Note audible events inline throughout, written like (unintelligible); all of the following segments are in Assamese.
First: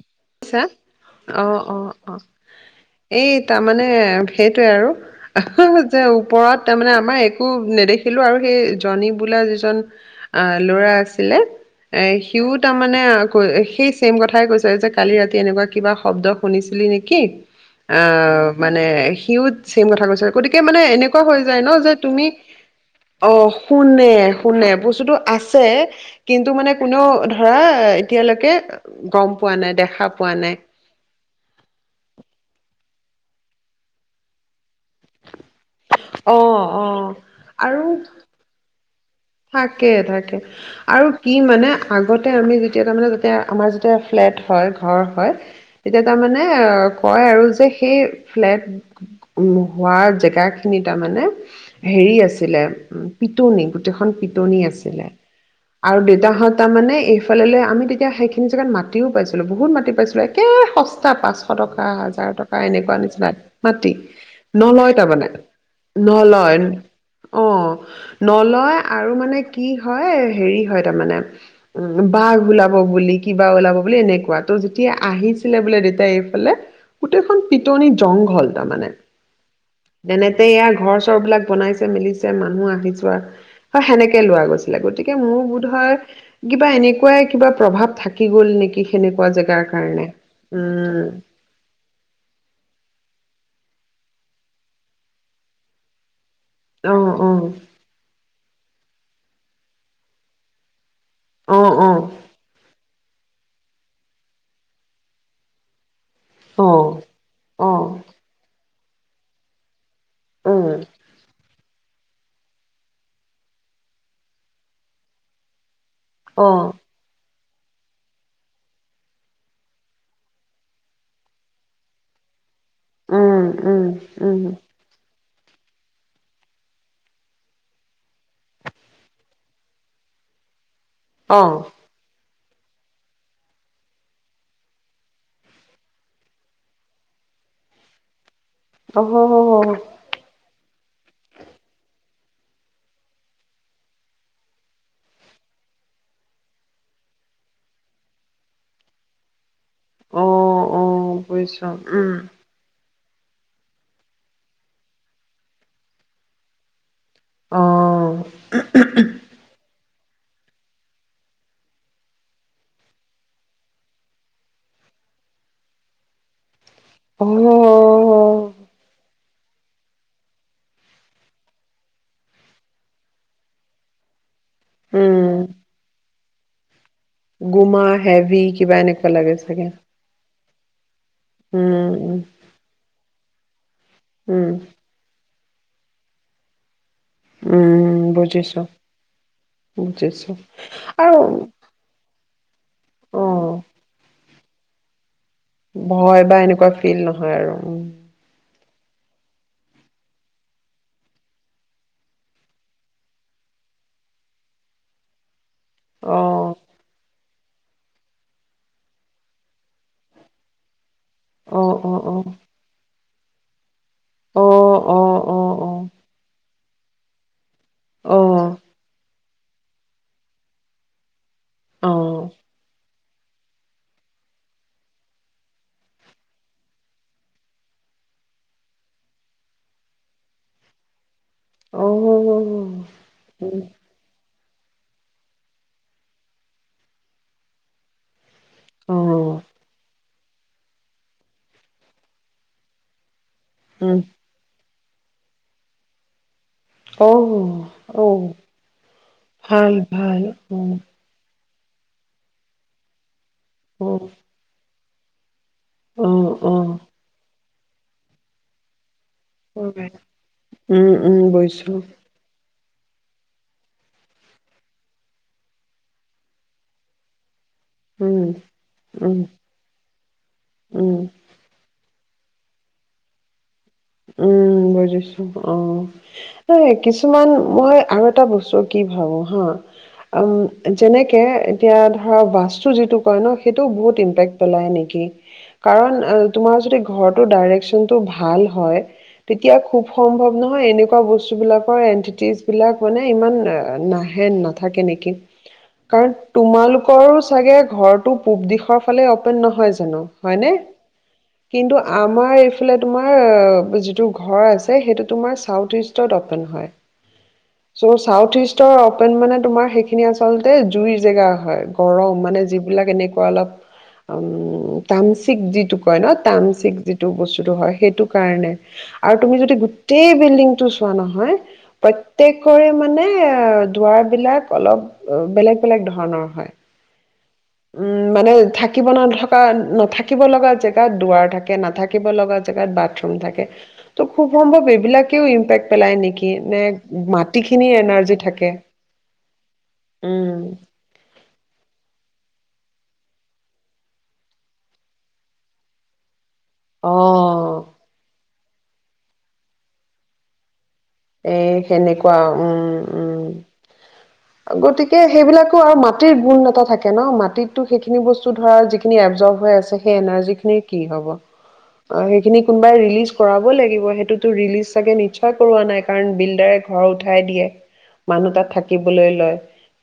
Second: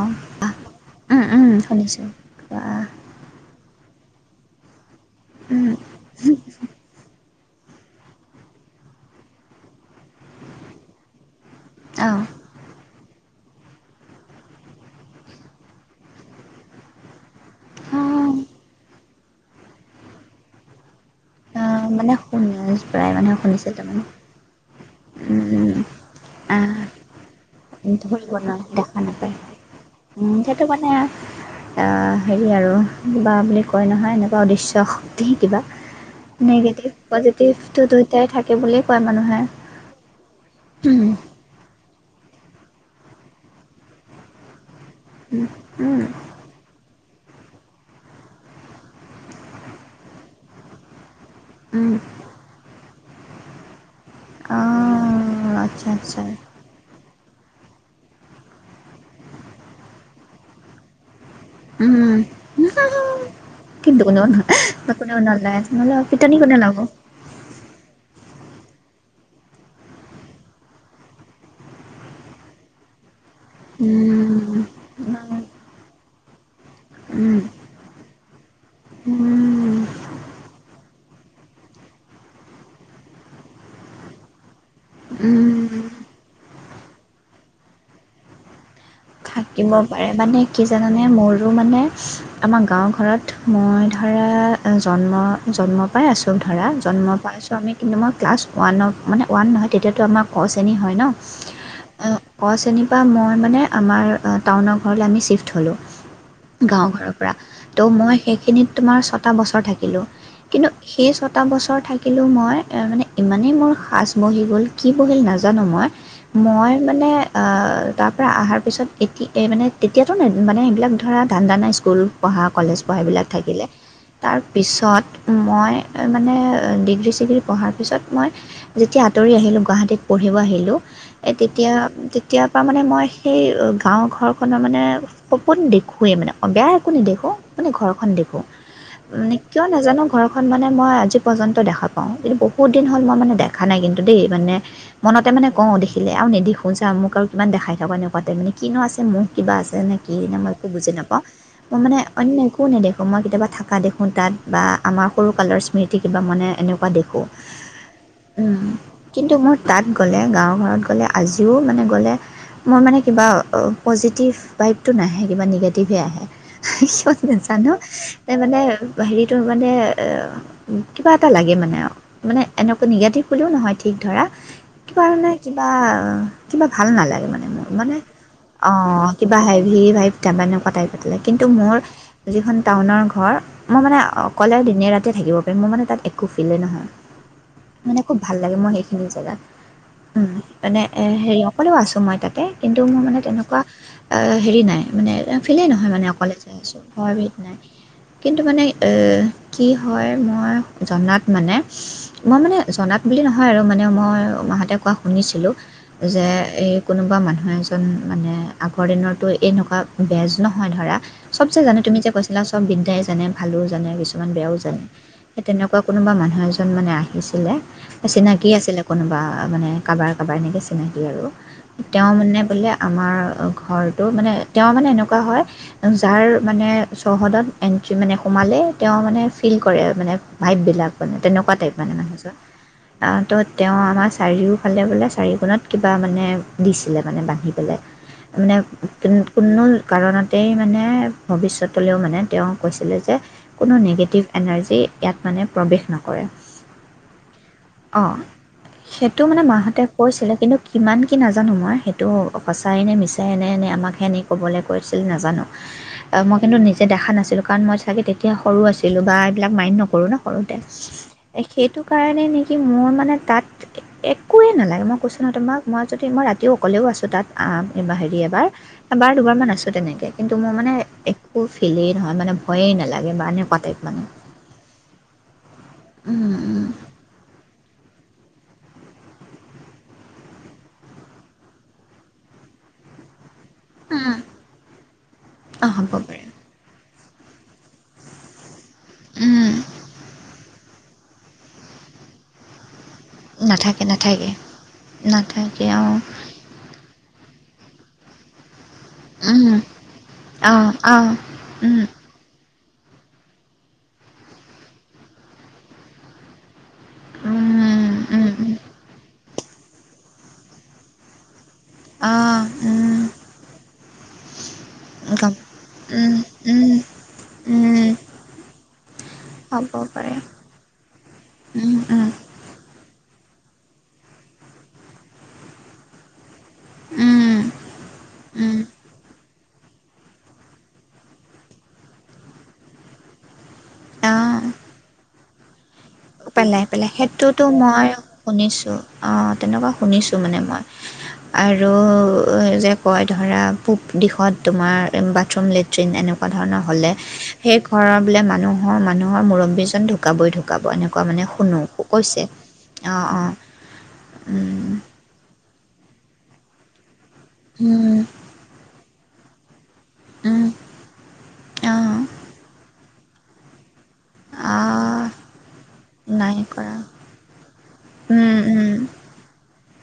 অঁ উম উম অঁ অঁ শুনিছোঁ অঁ কোৱা এই তাৰমানে এ সেইটোৱে আৰু উম যে ওপৰত তাৰমানানে আমাৰ একো নেদেখিলো আৰু সেই জনী বোলা যিজন আহ ল'ৰা আছিলে এ অঁ সিওঁ তাৰমানে মানে সেই ছেম কথাই কৈছে যে কালি ৰাতি এনেকুৱা কিবা শব্দ শুনিছিলি নেকি আঁহ মানে সিওঁ চছেম কথা কৈছিল গতিকে মানে এনেকুৱা হৈ যায় ন অঁ যে মানে তুমি শুনি প্ৰায় মানুহে অঁ শুনিছিল তাৰমানে শুনে শুনে বস্তুতটো আছে উম, কিন্তু মানে আহ, কোনেওঁ ধৰা ধৰিব এতিয়ালৈকে নোৱাৰে দেখা গম নাপায় পোৱা পোৱা নাই দেখা পোৱা উম, নাই সেইটো মানে হেৰি আৰু কিবা বুলি কয় নহয় এনেকুৱা উদ্দেশ্য শক্তি কিবা অঁ অঁ দুয়টাই থাকে বুলি থাকে থাকে আৰু কি মানে আগতে আমি যেতিয়া তাৰমানে যেতিয়াই আমাৰ যেতিয়া ফ্লেট হয় ঘৰ হয় তেতিয়া তাৰমানে কয় আৰু যে সেই ফ্লেট হোৱা জেগাখিনি তাৰমানে হেৰি আছিলে পিটনি খন পিটনি আছিলে অঁ আচ্ছা আৰু আচ্ছা দেউতাহঁ তাৰমানানে এইফালে আমি তেতিয়া সেইখিনি জেগাত মাটিও পাইছিলো বহুত মাটি পাইছিলো একে সস্তা পাঁচশ টকা হাজাৰ টকা এনেকুৱা নিচিনা কি মাতি কোনেও ন নলয় তাৰ কোনেও মানে নলয় নহ'লে পিটনি কোনে নলয় লগাব অঁ নলয় আৰু মানে কি হয় হেৰি হয় তাৰমানে উম বাঘ ওলাব বুলি কিবা ওলাব উম, বুলি এনেকুৱা ত' যেতিয়া উম, আহিছিলে বোলে দেউতয়া এইফালে গোটেইখন উম, পিটনি জংঘল তাৰমানে উম, তেনেতে ইয়াৰ ঘৰ চৰ বিলাক বনাইছে মেলিছে মানুহ আহি ছোৱা হয় সেনেকৈ লোৱা গৈছিলে গতিকে মোৰ বোধ উম, হয় কিবা এনেকুৱাই কিবা প্ৰভাৱ থাকি গ'ল নেকি সেনেকুৱা জেগাৰ থাকিব কাৰণে পাৰে মানে কি জানানে উম মোৰো মানে আমাৰ গাঁও ঘৰত মই ধৰা জন্ম জন্মৰ পৰাই আছোঁ চব ধৰা অ জন্ম পাইছোঁ আমি কিন্তু মই ক্লাছ ওৱানৰ মানে ৱ নহয় তেতিয়াতো আমাৰ ক চেনি হয় ন অ অ 'ক' শ্ৰেণী বা মই মানে আমাৰ টাউনৰ ঘৰলৈ আমি ছ্বিফ্ট হ'লোঁ অ গাঁও ঘৰৰ পৰা অ অ ত' মই সেইখিনিত তোমাৰ ছটা বছৰ থাকিলোঁ কিন্তু উম সেই ছটা বছৰত থাকিলেঁ মই মানে ইমানেই মোৰ সাঁচ বহি গ'ল কি বহিল নাজানো মই অ মই মানে তাৰপৰা অহাৰ পিছত এতিয়া মানে তেতিয়াতো ন মানে এইবিলাক ধৰা ধান্দা নাই স্কুল পঢ়া। কলেজ পঢ়াইবিলাক উম থাকিলে উম উম তাৰপিছত মই মানে ডিগ্ৰী চিগ্ৰী পঢ়াৰ পিছত মই যেতিয়া আঁতৰি আহিলোঁ গুৱাহাটীত পঢ়িব আহিলোঁ। অ তেতিয়া তেতিয়াৰ পৰা মানে মই সেই ঘৰখনৰ মানে সপোন দেখোৱেই মানে বেয়া একো নেদেখোঁ মানে ঘৰখন দেখোঁ। অ হ হ মে কিয় হ নাজানো ঘৰখন মানে মই আজি পৰ্যন্ত দেখা পাওঁ। কিন্তু বহুত দিন হ'ল মই মানে দেখা নাই কিন্তু দেই মানে মনতে মানে কওঁ দেখিলে আৰু নেদিখচা মোক আৰু কিমান দেখাই থাকা এনেকুৱাতে মানে কিনো আছে মোৰ কিবা আছে নে কি অ নে মই একো অ বুজি নাপাওঁ বুজিছ মই মানে উম অন্য একো নেদেখো মই কেতিয়াবা থাকা দেখো তাত বা আমাৰ সৰু কালৰ স্মৃতি কিবা মানে এনেকুৱা দেখো অ উম কিন্তু মোৰ তাত গ'লে গাঁৱৰ ঘৰত গ'লে আজিও মানে গ'লে মই মানে কিবা পজিটিভ ভাইভটো নাহে কিবা নিগেটিভে আহে। কিয় অ নাজানো ত মানে হেৰিটো মানে এ কিবা এটা লাগে মানে মানে এনেকুৱা নিগেটিভ বুলিও নহয় ঠিক ধৰা কিবা উম নাই কিবা কিবা ভাল নালাগে মানে মোৰ গোমা মানে হেভি অ কিবা এনেকুৱা লাগে কিবা চাগে হেভি ভাই (unintelligible) কিন্তু মোৰ উম উম যিখন টাউনৰ ঘৰ মই মানে উম অকলে দিনে ৰাতিযয়ে থাকিব পাৰোঁ। মোৰ মানে তাত একো ফিলেই নহয় উম মানে খুব ভাল লাগে বুজিছো মই সেইখিনি জেগা উম বুজিছো মানে এ আৰু হেৰি অকলেও আছো মই তাত তে কিন্ত মোৰ মানে অ তেনেুৱা অ হেৰি নাই মানে তেওঁ ফিলেই নহয় মানে ভয় বা অকলে যাই এনেকুৱা আছোঁ ফিল ঘৰৰ নহয় বিধ আৰু নাই উম কিন্তু মানে কি হয় মই জনাত মানে মই মানে জনাত বুলি নহয় আৰু মানে মই মাহঁতে কোৱা শুনিছিলোঁ। অ যে এই কোনোবা মানুহ হয় মানে আগৰ দিনৰতো এনেকুৱা বেজ নহয় ধৰা চব চে অ জানে অ তুমি যে অ কৈছিলা বিদ্যাই (unintelligible) কিছুমান অ বেয়াও যায়, অ অ এ তেনেকুৱা কোনোবা মানুহ এজন এজন মানে আহিছিলে। অ চিনাকি আছিলে কোনোবা। মানে কাৰোবাৰ কাৰোবাৰ এনেকৈ চিনাকি আৰু। অ অ অ তেওঁ মানে বোলে আমাৰ ঘৰটো মানে, তেওঁ মানে এনেকুৱা হয় যাৰ মানে চৌহদত এণ্ট্ৰি মানে সোমালে তেওঁ মানে ফিল কৰে মানে ভাইভবিলাক। মানে তেনেকুৱা টাইপ মানে উম মানুহজন তো' তেওঁ আমাৰ চাৰিও ফালে বোলে চাৰিওকোণত কিবা মানে দিছিলে মানে বান্ধি। পেলাই। মানে কোনো কাৰণত। গোটেই মানে ভৱিষ্যতলৈও মানে তেওঁ কৈছিলে যে কোনো নিগেটিভ এনাৰ্জি ইয়াত মানে প্ৰৱেশ নকৰে। অ উম অ' সেইটো মানে ভাল মাহঁতে ভাল কৈছিলে কিন্তু অ কিমান কি নাজানো। জানো মই সেইটো সচাইনে মিছাই। এনে এনে আমাক সেনে ক'বলে কৰিছিল নাজানো। অ' মই কিন্তু নিজে দেখা নাছিলো। কাৰণ, মই চাগে তেতিয়া সৰু আছিলো। বা এইবিলাক মাইন নকৰো ন সৰুতে উম উম এ বুজিছো সেইটো কাৰণে নেকি। কি মোৰ মানে তাত একোৱেই নালাগে মই কৈছো নহ তোমাক মই যদি মই ৰাতিও অকলেও আছোঁ তাত। আ' এইবাৰ হেৰি উম এবাৰ এবাৰ উম দুবাৰ মান আছো তেনেকে কিন্তু মোৰ মানে উম একো ফিলে নহয় মানে ভয়ে নালাগে বা এনেকুৱা টাইপ। মানে উম, বুজিছো অ' এ কিছুমান মই আৰু এটা বস্তু কি ভাবো হা উম যেনেকে এতিয়া ধৰা বাস্তু যিটো কয় ন এইটো বহুত ইমপেক পেলাই নেকি অঁ হ'ব কাৰণ পাৰে তোমাৰ যদি ঘৰত ডাইৰেকশ্যন টো ভাল হয়। তেতিয়া খুব সম্ভৱ নহয় এনেকা এনেকুৱা বস্তুবিলাকৰ এণ্টিটিজ বিলাক মানে ইমান নাথাকে নাহে, নাথাকে নাথাকে নেকি নাথাকে অঁ কাৰণ তোমালোক ৰো চাগে ঘৰটো পূব দিশৰ অকলে অপেন অঁ নহয় জানো, হয়নে? অঁ কিন্তু আমাৰ আছিলে তোমাৰ। যিটো ঘৰ আছে সেইটো তোমাৰ চাউথ ইষ্টৰত হয়। অঁ চ' চাউথ ইষ্টৰ অপেন মানে। তোমাৰ সেইখিনি আচলতে জুই জেগা হয়। অঁ গৰম মানে যিবিলাক এনেকুৱা অলপ উ গম তামচিক যিটো কয় উম ন উম তামচিক যিটো বস্তুটো হয়। উম সেইটো কাৰণে আৰু তুমি যদি হ'ব গোটেই পাৰে বিল্ডিংটো চোৱা নহয় উম উম প্ৰত্যেকৰে মানে মানে দুৱাৰ বিলাক অলপ বেলেগ বেলেগ ধৰণৰ হয়। উম উম মানে উম থাকিব ন নথ। থ নাথাকিব লগা জেগাত দুৱাৰ থাকে নাথাকিব লগা জেগাত বাথৰুম থাকে। ত' খুব অঁ সম্ভৱ এইবিলাক। ক ইম্পেকট। পেলাই পেলাই সেইটোতো মই এনাৰ্জি থাকে শুনিছো অ তেনেকুৱা শুনিছো মানে উম মই আৰু যে কয় ধৰা পূব দিশত তোমাৰ বাথৰুম লেট্ৰিন এনেকুৱা তেনেকুৱা ধৰণৰ হ'লে অ সেই ঘৰৰ বোলে মানুহ ম মানুহ মুৰব্বীজন ঢুকাবৈ ঢুকাব এনেৱা এ সেনেকুৱা উম অঁ অঁ উম উম গতিকে সেইবিলাক আৰু মাটিৰ গুন এটা থাকে ন মাট মাটিত টো উম যিখিনি বস্তু ধৰা যিখিনি জ্বৰ হৈ আছে। তেতিয়া এনাৰ্জি উম খিনি কি হব অঁ আৰু সেইখিনি কোনোবাই ৰিলিজ কৰাব লাগিব। সেইটোতো ৰিলিজ চাগে অঁ নিশ্চয় কৰোৱা নাই। নাই বিল্ডাৰে কৰা ঘৰ উঠাই দিয়ে মানুহ উম, তাত উম, থাকিবলৈ লয়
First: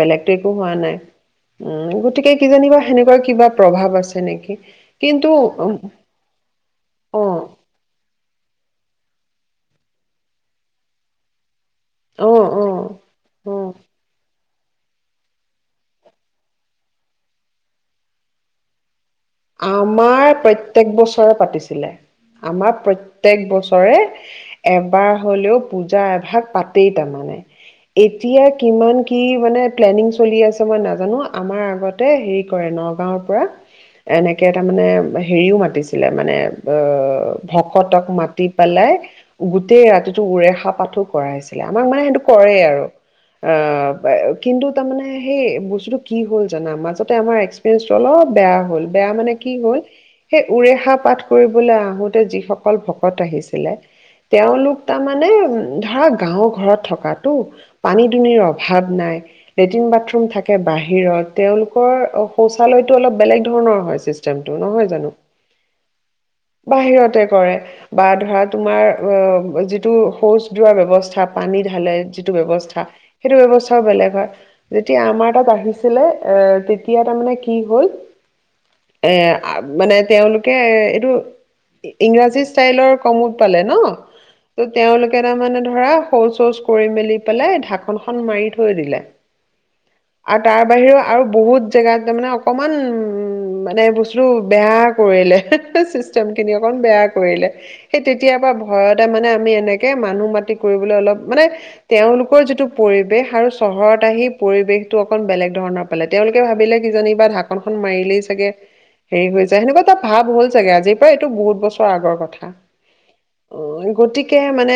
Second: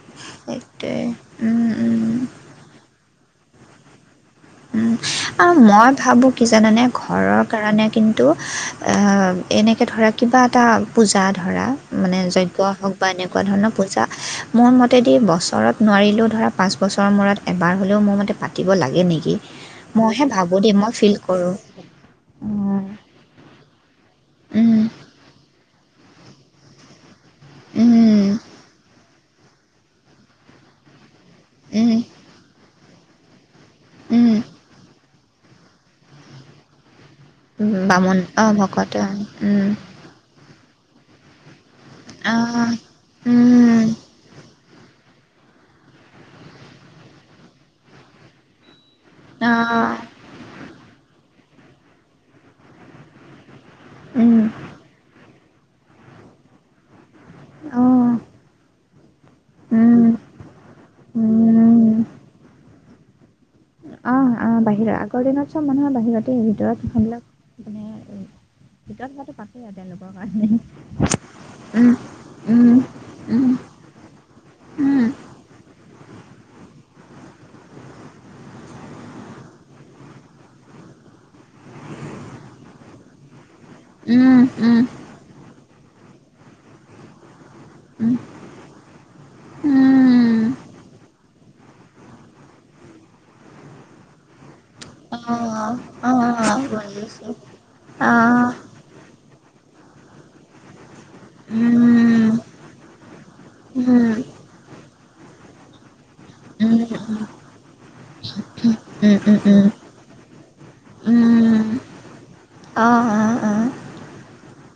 বেলেগত একো হোৱা সেইটোৱে নাই উম উ উম গতিকে কিজানিবা এনেকুৱা কিবা প্ৰভাৱ আছে নেকি? উম কিন্তু আৰু মই অ ভাবো কি জানানে ঘৰৰ কাৰণে কিন্তু এ এনেকৈ ধৰা কিবা এটা পূজা ধৰা। মানে অ অ যজ্ঞ হওক বা এনেকুৱা অ ধৰণৰ পূজা। মোৰ মতেদি বছৰত নোৱাৰিলেও ধৰা পাঁচ বছৰৰ মূৰত এবাৰ হ'লেও মোৰ মতে পাতিব লাগে নেকি? মইহে আমাৰ ভাবোঁ দেই প্ৰত্যেক মই ফিল বছৰে কৰোঁ পাতিছিলে আমাৰ উম প্ৰত্যেক বছৰে উম এবাৰ হ'লেও পুজা। যা এভাগ পাতেই তাৰমানে। উম এতিয়া কিমান কি? মানে প্লেনিং চলি আছে মই নাজানো। আমাৰ উম আগতে হেৰি কৰে নগাঁৱত। পৰা। উম। এনেকে তাৰমানে। হেৰিও মাতিছিলে মানে অ অ। ভকতক বামুণ মাতি অঁ ভকত পেলাই অঁ উম গোটেই ৰাতিটো উৰে খাপ। পাঠো কৰাইছে। আমাক মানে সেইটো কৰে অঁ আৰু উম অ কিন্তু। তাৰ মানে সেই বস্তুতটো কি হ'ল জানা মাজতে আমাৰ এক্সপিৰিয়েন্ঞ্চটো অলপ বেয়া হ'ল। বেয়া মানে কি হ'ল অঁ সেই উৰেহা পাত। কৰিবলৈ আহোতে যিসকল ভকত আহিছে। উম তেওঁলোক তাৰ মানে উম্। ধৰা গাঁও ঘৰত থকাত। টো অঁ পানী দুনিৰ অভাৱ। নাই। লেট্ৰিন উম বাথৰুম থাকে বাহিৰত তেওঁলোকৰ, উম, শৌচালয়। টোঅলপ বেলেগ ধৰণৰ। হয় আহ চিষ্টেমটো আহ নহয় বাহিৰত জানো? আগৰ দিনত চব মানুহৰ বাহিৰতে ভিতৰত বাহিৰতে সেইবিলাক কৰে মানে বা ধৰা তোমাৰ ভিতৰত হোৱাটো অ পাতেই আৰু যিটো তেওঁলোকৰ শৌচ কাৰণে দোৱাৰ ব্যৱস্থা পানী ঢালে উম, যিটো উম, ব্যৱস্থা সেইটো উম, ব্যৱস্থাও বেলেগ হয় যেতিয়া উম, আমাৰ তাত আহিছিলে এ। এতিয়া তাৰমানে কি হ'ল। এ মানে তেওঁলোকে এইটো। ইংৰাজী ষ্টাইলৰ। (unintelligible) পালে ন, উম, ত' তেওঁলোকে তাৰমানানে ধৰা। শৌচ শৌচ কৰি মেলি পেলাই উম, উম, ধাকনখন মাৰি থৈ দিলেম আৰু উম, তাৰ বাহিৰেও আৰু। বহুত জেগাত তাৰ মানে অকনমান উ উম্। উ মানে (unintelligible) বেয়া আহ, কৰিলে আহ, (unintelligible) চিষ্টেম খিনি অকণ আহ, বেয়া কৰিলে, সেই তেতিয়াৰ পায়ে ভয়তে মানে আমি এনে। এ মানুহ মাতি কৰিবলে অলপ। মানে উম, তেওঁলোকৰ উম, যিটো পৰিৱেশ আৰু চহৰত উম, আহি পৰিৱেশটো অকন বেলেগ। ধৰণৰ। পালে তেওঁলোকে ভাবিলে, উম, কিজানি বা ঢাকনখন মাৰিলেই। চাগে হেৰি উম, হৈ যায় উম, সেনেকুৱা এটা ভাৱ হ'ল চাগে আজিৰ পৰা এইটো বহুত উম, বছৰ আগৰ কথা আহ, আহ, অ আহ, গতিকে। মানে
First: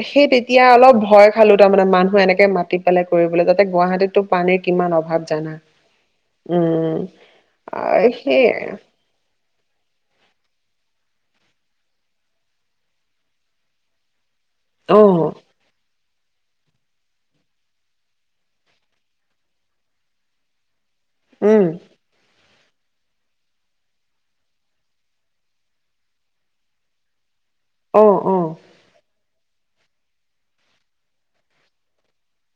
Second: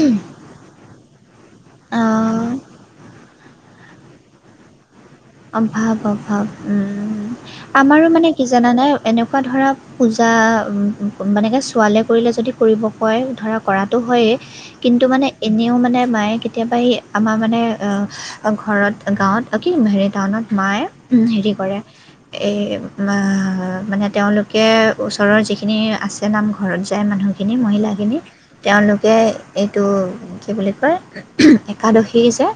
এ সেই তেতিয়া অলপ ভয় খালো তাৰমানে মানুহে আহ, এনেকে মাতি পেলাই কৰিবলৈ গুৱাহাটীতটো পানীৰ কিমান অ অভাৱ-অভাৱ উম। আমাৰো মানে কি সেই জানা নে, এনেকুৱা ধৰা পূজা মানেকে ছোৱালীয়ে কৰিলে যদি কৰিব কয় ধৰা কৰাটো হয়েই। কিন্তু মানে অ' এনেও মানে মায়ে কেতিয়াবা এই আমাৰ মানে অঁ ঘৰত গাঁৱত কি হেৰিত টাউনত মায়ে হেৰি উম কৰে, এই বা মানে তেওঁলোকে ওচৰৰ যিখিনি আছে নাম ঘৰত যায় মানুহ খিনি মহিলাখিনি, অ' অ' তেওঁলোকে এইটো কি বুলি কয় একাদশী যে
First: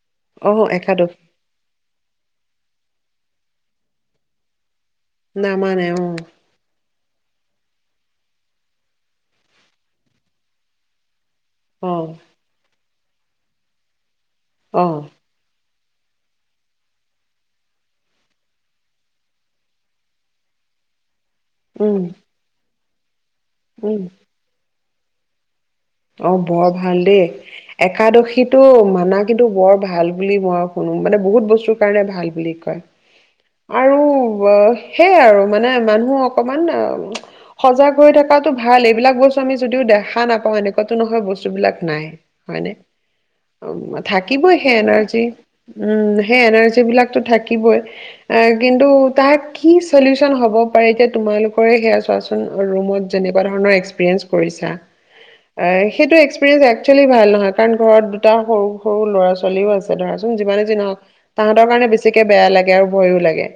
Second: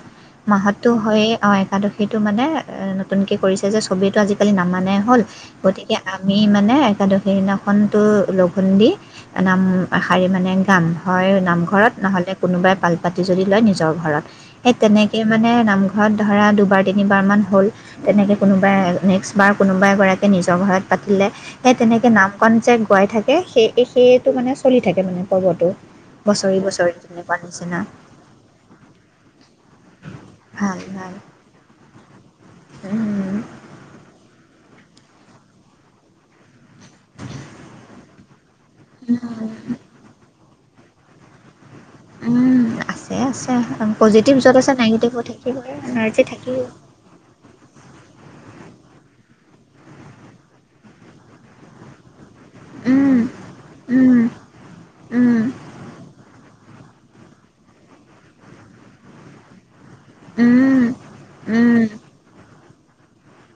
অ' মাহতটো একাদশ হয়ে, অ' আৰু সেইটো টো মানে এ নতুনকে কৰিছে যে, ছবেইটো আজিকালি নামানে হ'ল, নামানে গতিকে অ' আমি মানে একাদশী দিনাখনটো লঘোণ দি নাম এশাৰী মানে গাম, হয় নামঘৰত, অ' নহ'লে কোনোবাই পাল (unintelligible) টি যদি লয়, নিজৰ ঘৰত। সেই অ' তেনেকে মানে নামঘ ঘৰত ধৰা দুবাৰ তিনিবাৰমান হ'ল, তেনেকে কোনোবাই নেক্সটবাৰ কোনোবা এগৰাকীয়ে নিজৰ ঘৰত পাতিলে সেই উম তেনেকে নাম কন যে পাই থাকে সেই উম সেইটো মানে চলি থাকে মানে পৰ্বটো। অ' বছৰি বৰ বছৰি ভাল দেই, তেনেকুৱা নিচিনা একাদশীতো মানা কিন্তু বৰ ভাল বুলি মই ভাল শুনু ভাল মানে বহুত বস্তু কাৰণে ভাল বুলি কয়, উম, আৰু অ' সেইয়াই আৰু মানে মানুহ অকমান এ সজাগ হৈ থকাত টো ভাল, এইবিলাক বস্ত আমি যদিও দেখা নাপাওঁ এনে টো নহয় বস্তুবিলাক। নাই উম, হয়নে, আছে আছে পজিটিভ থাকিবই য'ত আছে সেই নেগেটিভো এনাৰ্জি থাকিবই উম, এনাৰ্জি সেই থাকিবই এনাৰ্জী বিলাকতো থাকিবই, এ' কিন্তু তাৰ কি চলিউচন হব পাৰে, এতিয়া তোমালোকৰে সেয়া চোৱাচ ৰুমত উম, যেনেকুৱা ধৰণৰ উম, এক্সপিৰিয়েঞ্চ কৰিছা, উম, সেইটো এক্সপিৰিয়েঞ্চ এক্চুৱেলি ভাল নহয়। কাৰণ ঘৰত দুটা সৰু সৰু ল'ৰা ছোৱালীও আছে। ধৰাচোন যিমানে উম, যিহওক, তাহাঁতৰ উম, কাৰণে বেছিকে বেয়া লাগে। য়াৰ ভয়ো লাগে।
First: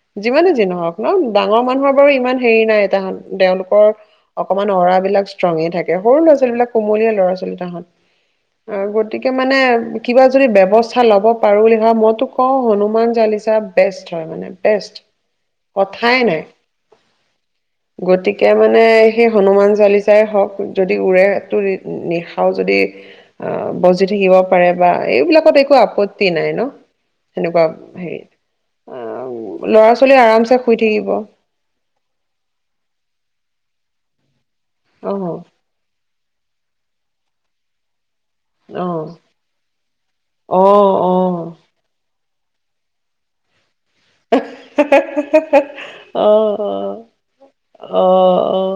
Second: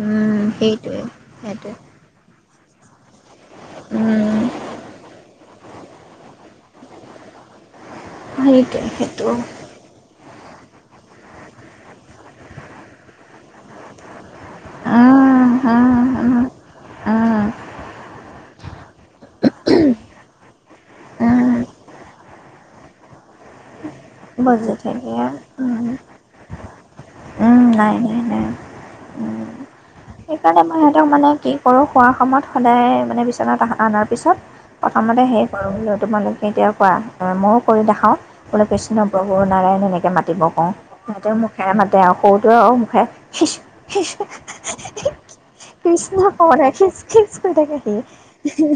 উম, যিমানে যি নহক সেইটোৱে ন ডাঙৰ সেইটোৱে মানুহৰ বাৰু ইমান হেইৰি নাই এটি হান তেওঁলোকৰ উম, অকমান অৰা বিলাক ষ্ট্ৰঙে থাকে। সৰু ল' ছোৱালী ৱালী বিলাক, কোমলীয়া লৰা ছোৱালী তাহত। সেইটোৱে অ' সেইটো গতিকে মানে কিবা ৱস্থা লব পাৰো বুলি ভ মইো ক হনুমান চালিচাস কথাই নাই গতিকে মানে সেই হনুমান চালিচাই হওক যদি উৰে ফে্টৰী নি (unintelligible) যদি অ বস্তু বজি থাক উ আপত্তি নাই ন উম সেনেকুৱা নাই হেৰি নাই নাই উ আহ ল'ৰা ছোৱালী আৰামছে সেইকাৰণে মই শুই সিহঁতক থাকিব মানে কি কৰো খোৱা সময়ত সদায় মানে বিচনাত আহা অনাৰ পিছত অ প্ৰথমতে হে কৰো তোমালোকে কেতিয়াৰ পৰাা ময়ো কৰি দেখাওঁ ক পেছ অ কৃষ্ণপ্ৰভু নাৰায়ণ এনেকৈ মাতিব অ অ কওঁ সিহঁতেও মুখেৰে মাতে আৰুক অত আৰু মুখে অ কৃষ্ণ ক অ খেচ খেচ কৰি থাকে অ অ সি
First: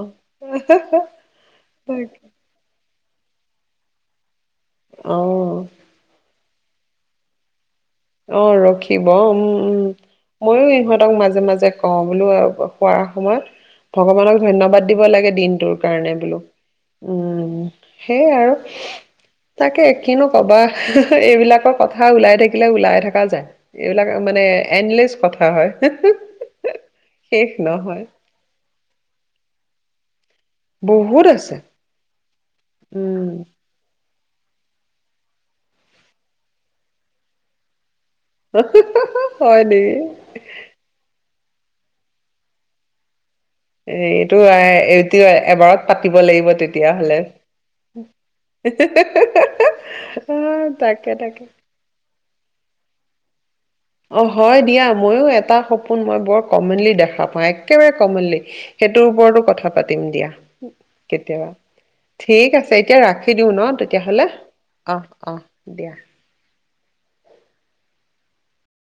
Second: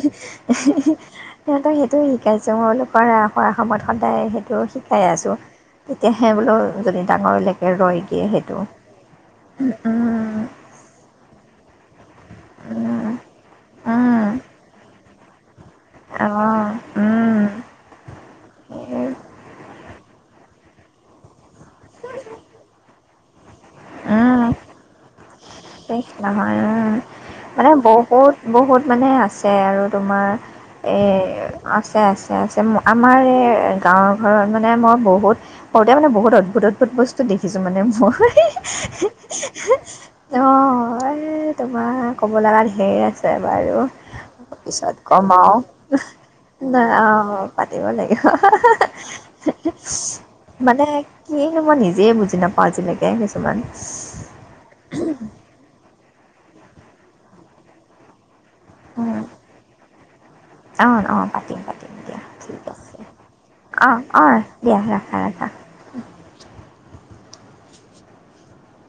সহতক সেইটো তাকে। শিকাইছে মই বোল কৰা কৰা সময়ত সদায় সেইটো খাই আছোঁ অ তেতিয়াহে বোলো যদি ডাঙৰলেক অ ৰখিব উম উম ময়ো ইহঁতক মাজে মাজে কম বোলো খোৱাৰ সময়ত ভগৱানক অঁ ধন্যবাদ দিব লাগে পিন্দডুৰ কাৰণে বোলো উম সেইয় আৰু তাকে কিনো কবা এইবিলাকক কথা ওলাই থাকে ওলাই থকা যায় এইবিলাক মানে উম, এনলি নহয় উম শেষ মানে নহয় বহুত বহুত মানে আছে আৰু তোমাৰ এ আছে আছে আছে আমাৰ উম এই গাঁৱৰ ঘৰত মানে মই বহুত সৰুতে মানে বহুত অদ্ভূত বস্তু দেখিছোঁ মানে মোৰ হুম হিঁ হয় নেকি এ তোমাৰ ক'ব লগা ঢেৰ আছে বাৰু এইটো পিছত এইটো কম এবাৰত পাতিব লাগিব আৰু নাই তেতিয়াহলে অঁ পাতিব লাগিব আহ মানে তাকে তাকে কিনো মই নিজে বুজি নাপাওঁ আজিলৈকে কিছুমান মই ও এটা সপোন মই কমনলি দেখা পাওঁ একেবাৰে কমনলি সেইটোৰ ওপৰতো কথা পাতি পাতিম দিয়া অ' অ' কেতিয়াবা পাতিম পাতিম দিয়া ঠিক আছে এতিয়া ৰাখি দিওঁ ন অ' তেতিয়াহলে অ' দিয়া আঁহ ৰাখা আঁহ ৰাখা দিয়া